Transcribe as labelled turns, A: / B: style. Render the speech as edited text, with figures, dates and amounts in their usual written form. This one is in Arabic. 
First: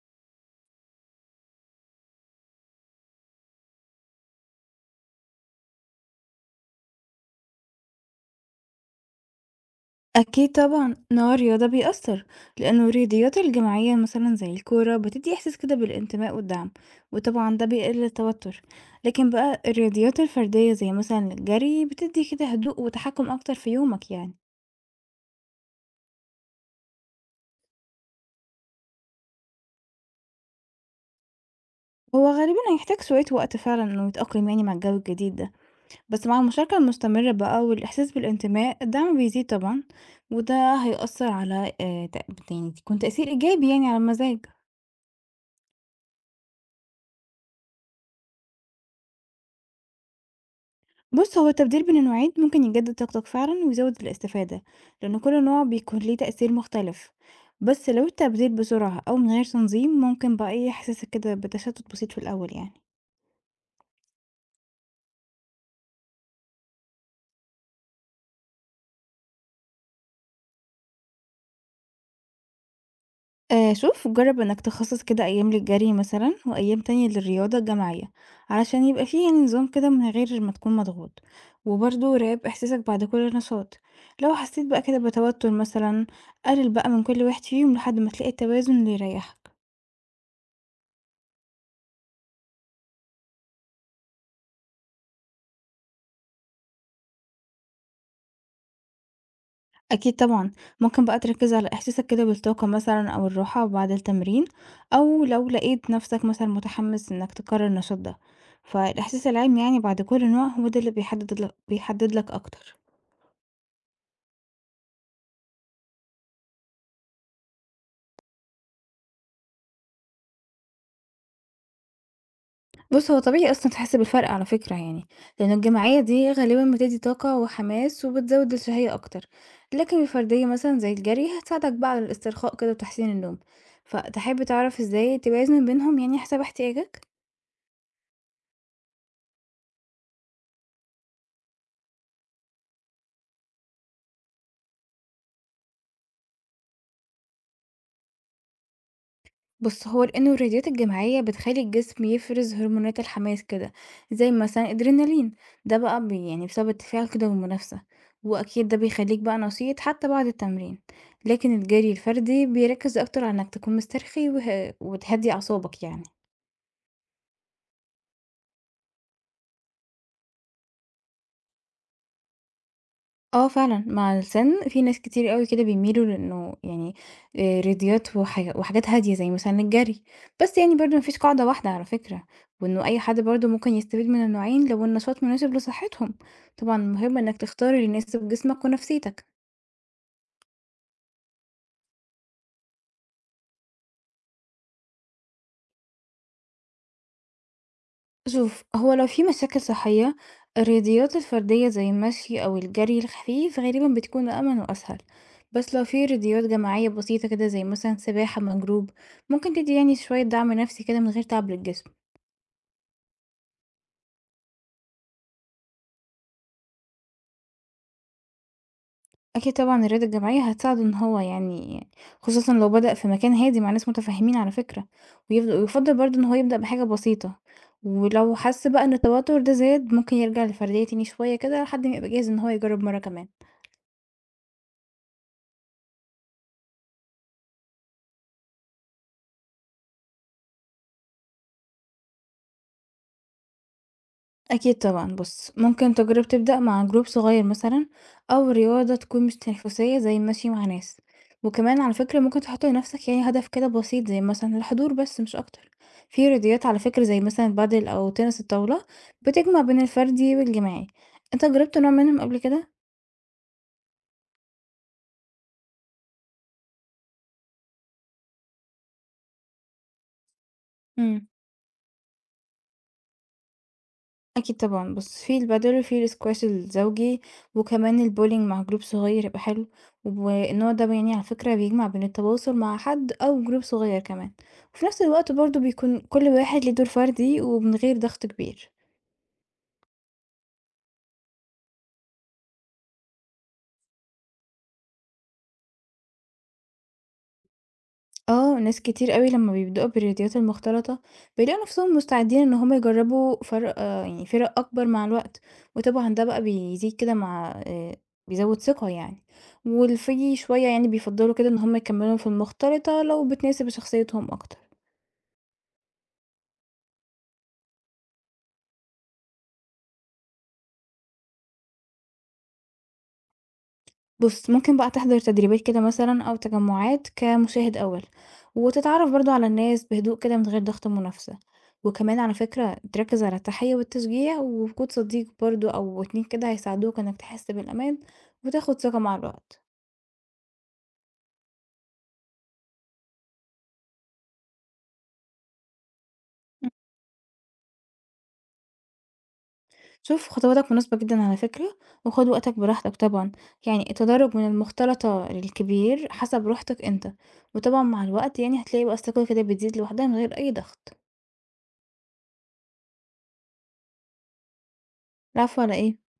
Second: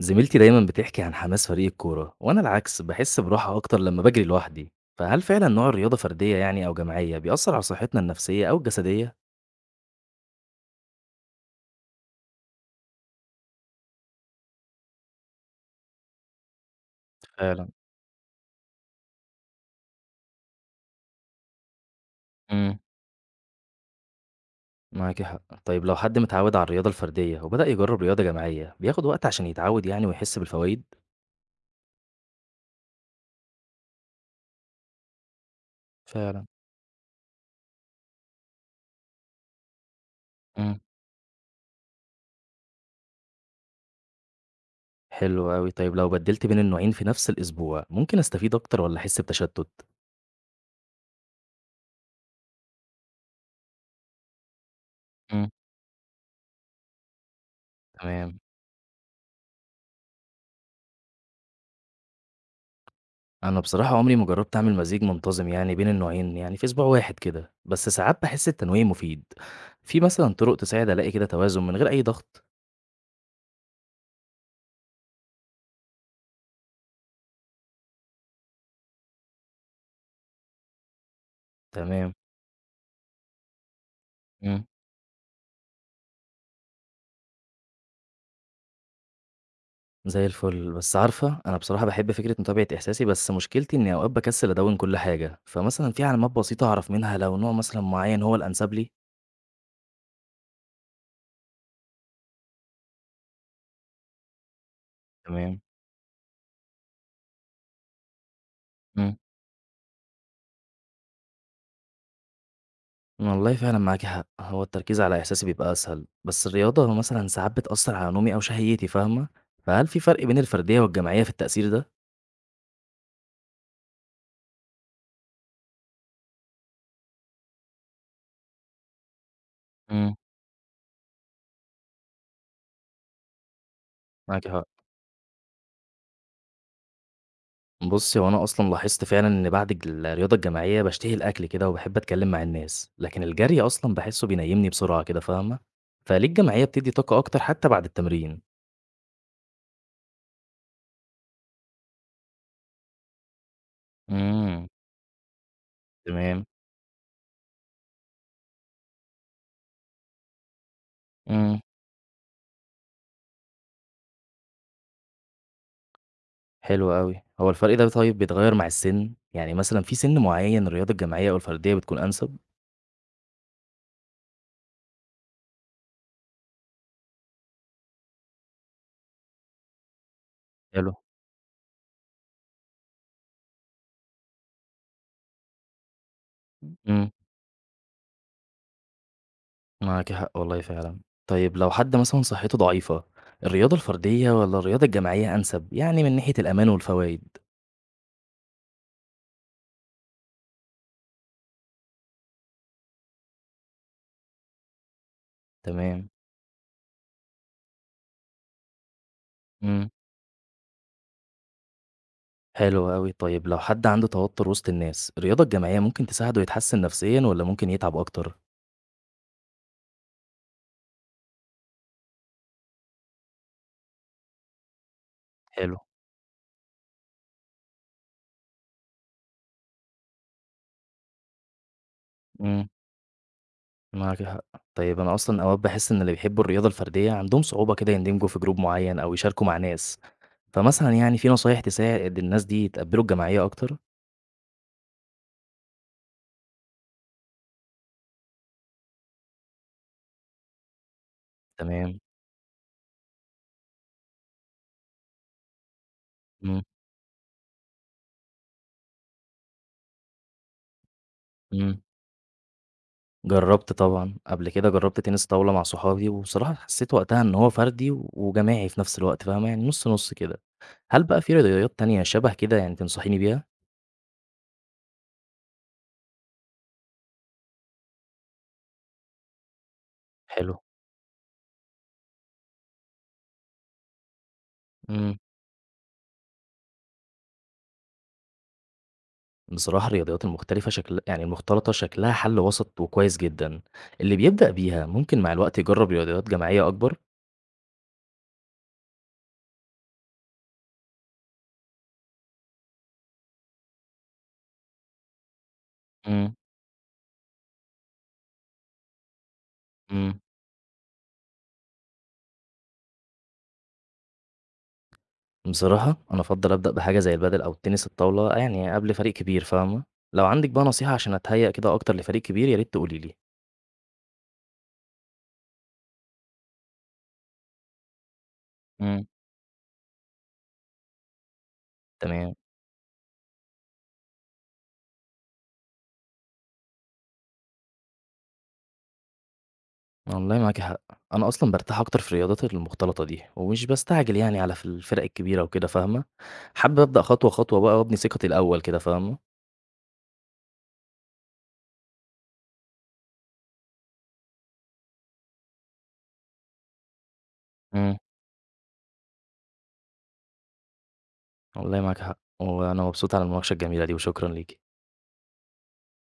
A: زميلتي دايما بتحكي عن حماس فريق الكورة وأنا العكس بحس براحة أكتر لما بجري لوحدي. فهل فعلا نوع الرياضة فردية أو جماعية بيأثر على صحتنا النفسية أو الجسدية؟
B: أكيد طبعًا، إن هو الرياضة بيأثّر، لإنه الرياضيات الجماعية مثلًا زي الكورة بتدّي إحساس كده بالانتماء والدعم، وطبعًا ده
A: فعلا.
B: بيقلل التوتر، لكن بقى الرياضيات الفردية زي مثلًا الجري بتدّي كده
A: امم
B: هدوء وتحكُّم أكتر في يومك يعني،
A: معاكي حق. طيب لو حد متعود على الرياضة الفردية وبدأ يجرب رياضة جماعية بياخد وقت عشان يتعود ويحس بالفوائد؟
B: هو غالبًا هيحتاج شوية وقت فعلًا إنه يتأقلم يعني مع الجو الجديد ده، بس مع
A: فعلا.
B: المشاركة المستمرة بقى والإحساس بالانتماء الدعم بيزيد طبعًا، وده
A: امم
B: هيأثّر على ت يعني يكون تأثير إيجابي يعني على المزاج.
A: حلو أوي. طيب لو بدلت بين النوعين في نفس الأسبوع ممكن أستفيد أكتر ولا أحس بتشتت؟
B: بص هو التبديل بين النوعين ممكن يجدد طاقتك فعلا ويزود الاستفادة لأن كل
A: امم
B: نوع بيكون ليه تأثير مختلف، بس لو
A: تمام.
B: التبديل بسرعة أو من غير تنظيم ممكن بقى إيه يحسسك كده بتشتت بسيط في الأول يعني.
A: أنا بصراحة عمري ما جرّبت أعمل مزيج منتظم بين النوعين، يعني في أسبوع واحد كده، بس ساعات باحس التنويع مفيد. في مثلًا طرق تساعد ألاقي كده توازن من غير أي ضغط؟
B: آه شوف، جرب إنك تخصص كده أيام للجري مثلا وأيام تانية للرياضة الجماعية علشان يبقى فيه يعني نظام كده من غير ما تكون مضغوط،
A: تمام،
B: وبرضه راقب إحساسك بعد كل نشاط. لو
A: إمم،
B: حسيت بقى كده بتوتر مثلا قلل بقى من كل واحد فيهم لحد ما تلاقي التوازن اللي يريحك.
A: زي الفل. بس عارفة، أنا بصراحة باحب فكرة متابعة إحساسي، بس مشكلتي إني أوقات باكسّل أدوِّن كل حاجة، فمثلًا في علامات بسيطة أعرف منها لو نوع مثلًا معيّن هو الأنسب لي؟
B: أكيد طبعًا، ممكن بقى تركّز على إحساسك كده بالطاقة مثلًا أو الراحة بعد التمرين، أو لو
A: تمام،
B: لقيت نفسك مثلًا متحمس إنك تكرر النشاط ده،
A: إمم.
B: فالإحساس العام يعني بعد كل نوع هو ده اللي بيحدد لك أكتر.
A: والله فعلًا معاكِ حق، هو التركيز على إحساسي بيبقى أسهل، بس الرياضة مثلًا ساعات بتأثّر على نومي أو شهيتي، فاهمة؟ فهل في فرق بين الفردية والجماعية في التأثير
B: بُص، هو طبيعي أصلًا تحس بالفرق على فكرة يعني، لأن الجماعية دي غالبًا بتدّي طاقة وحماس وبتزود الشهية أكتر، لكن
A: ده؟
B: الفردية مثلًا زي الجري هتساعدك بقى على الاسترخاء كده وتحسين النوم، فتحب
A: معاكِ حق.
B: تعرف إزاي توازن بينهم يعني حسب احتياجك؟
A: بُصّي، هو أنا أصلًا لاحظت فعلًا إن بعد الرياضة الجماعية باشتهي الأكل كده وباحب أتكلّم مع الناس، لكن الجري أصلًا باحسّه بينيّمني بسرعة كده، فاهمة؟ فليه الجماعية بتدّي طاقة أكتر حتى بعد التمرين؟
B: بُص، هو لإنه الرياضيات الجماعية بتخلّي الجسم يفرز هرمونات الحماس كده، زي مثلًا
A: إمم،
B: الأدرينالين، ده بقى
A: تمام،
B: يعني بسبب التفاعل كده والمنافسة، وأكيد ده بيخلّيك بقى نشيط حتى بعد التمرين، لكن
A: إمم،
B: الجري الفردي بيركّز أكتر على إنك تكون مسترخي وتهدّي أعصابك يعني.
A: حلو أوي. هو الفرق ده طيب بيتغيّر مع السِن؟ يعني مثلًا في سِن معيّن الرياضة الجماعية أو الفردية بتكون أنسب؟
B: آه فعلًا، مع السن في ناس كتير أوي كده بيميلوا لإنه يعني رياضيات وحاجات هادية زي مثلًا الجري، بس يعني
A: حلو،
B: برضه ما فيش قاعدة واحدة على فكرة، وإنه أي حد برضه ممكن يستفيد من النوعين لو النشاط مناسب لصحتهم، طبعًا
A: إمم،
B: المهم إنك تختار اللي يناسب جسمك ونفسيتك.
A: معاكِ حق والله فعلًا. طيب لو حد مثلًا صحّته ضعيفة، الرياضة الفردية والّا الرياضة الجماعية أنسب، يعني من ناحية الأمان والفوايد؟
B: شوف، هو لو في مشاكل صحية الرياضيات الفردية زي المشي أو الجري الخفيف غالبًا بتكون أأمن وأسهل، بس لو في
A: تمام،
B: رياضيات جماعية بسيطة كده زي مثلًا سباحة مع جروب ممكن تدي
A: إمم.
B: يعني شوية دعم نفسي كده من غير تعب للجسم.
A: حلو أوي. طيب لو حد عنده توتر وسط الناس، الرياضة الجماعية ممكن تساعده يتحسن نفسيًا والّا ممكن يتعب أكتر؟
B: أكيد طبعًا الرياضة الجماعية هتساعده إن هو يعني، خصوصًا لو بدأ في مكان هادي مع ناس متفهمين على فكرة،
A: حلو.
B: ويُفضّل برضه إن هو يبدأ بحاجة بسيطة، ولو حس بقى إن التوتر ده زاد ممكن يرجع للفردية تاني شوية كده لحد ما يبقى جاهز إن هو
A: إمم،
B: يجرب مرة كمان.
A: معاكِ حق. طيب أنا أصلًا أوقات باحس إن اللي بيحبوا الرياضة الفردية عندهم صعوبة كده يندمجوا في جروب معين أو يشاركوا مع ناس، فمثلًا في نصايح تساعد الناس دي يتقبلوا الجماعية أكتر؟
B: أكيد طبعًا، بُص ممكن تجرب تبدأ مع جروب صغير مثلًا، أو رياضة تكون مش تنافسية زي المشي مع ناس، وكمان على
A: تمام.
B: فكرة ممكن تحط لنفسك يعني هدف كده بسيط زي مثلًا الحضور بس مش أكتر. في
A: إمم،
B: رياضيات على فكرة زي مثلًا البادل أو تنس الطاولة بتجمع بين الفردي والجماعي، أنت جربت
A: إمم.
B: نوع منهم قبل كده؟
A: جربت طبعًا. قبل كده جربت تنس طاولة مع صحابي وبصراحة حسيت وقتها إن هو فردي وجماعي في نفس الوقت، فاهمة؟ يعني نُص نُص كده. هل بقى
B: إمم.
A: في رياضيات تانية شبه كده يعني تنصحيني بيها؟
B: أكيد طبعًا، بُص في البادل وفي الاسكواش الزوجي، وكمان البولينج مع جروب صغير هيبقى حلو،
A: حلو.
B: والنوع ده يعني على فكرة بيجمع بين التواصل مع حد أو جروب صغير كمان، وفي نفس
A: إمم.
B: الوقت برضه بيكون كل واحد ليه دور فردي ومن غير ضغط كبير.
A: بصراحة الرياضيات المختلفة شكل يعني المختلطة شكلها حل وسط وكويس جدًا. اللي بيبدأ بيها ممكن مع الوقت يجرّب رياضيات جماعية أكبر؟
B: آه، ناس كتير أوي لمّا بيبدؤوا بالرياضيات المختلطة بيلاقوا نفسهم مستعدين إن هُم يجربوا فرق آه، يعني فرق أكبر مع الوقت، وطبعًا ده
A: إمم،
B: بقى بيزيد كده مع بيزود ثقة يعني، واللي
A: إمم.
B: في شوية يعني بيفضّلوا كده إن هُم يكمّلوا في المختلطة لو بتناسب شخصيتهم أكتر.
A: بصراحة أنا أفضّل أبدأ بحاجة زي البادل أو التنس الطاولة قبل فريق كبير، فاهمة؟ لو عندِك بقى نصيحة عشان أتهيأ كده أكتر لفريق كبير يا ريت تقولي لي.
B: بُص، ممكن بقى تحضر تدريبات كده مثلًا أو تجمعات كمشاهد أول،
A: إمم.
B: وتتعرف برضه على الناس بهدوء كده من غير ضغط منافسة، وكمان
A: تمام.
B: على فكرة تركز على التحية والتشجيع، ووجود صديق برضه أو 2 كده هيساعدوك إنك تحس بالأمان وتاخد ثقة مع الوقت.
A: والله معاكِ حق. أنا أصلًا بارتاح أكتر في الرياضات المختلطة دي، ومش باستعجل على في الفرق الكبيرة وكده، فاهمة؟
B: إمم.
A: حابب أبدأ خطوة خطوة بقى وأبني ثقتي الأول كده، فاهمة؟
B: شوف خطواتك مناسبة جدًا على فكرة، وخد وقتك براحتك طبعًا، يعني التدرج من المختلطة للكبير حسب راحتك أنت، وطبعًا
A: إمم.
B: مع الوقت يعني هتلاقي بقى الثقة كده بتزيد لوحدها من غير أي ضغط.
A: والله معاك حق، وأنا مبسوط على المناقشة الجميلة دي وشكرًا ليكِ.
B: العفو على إيه؟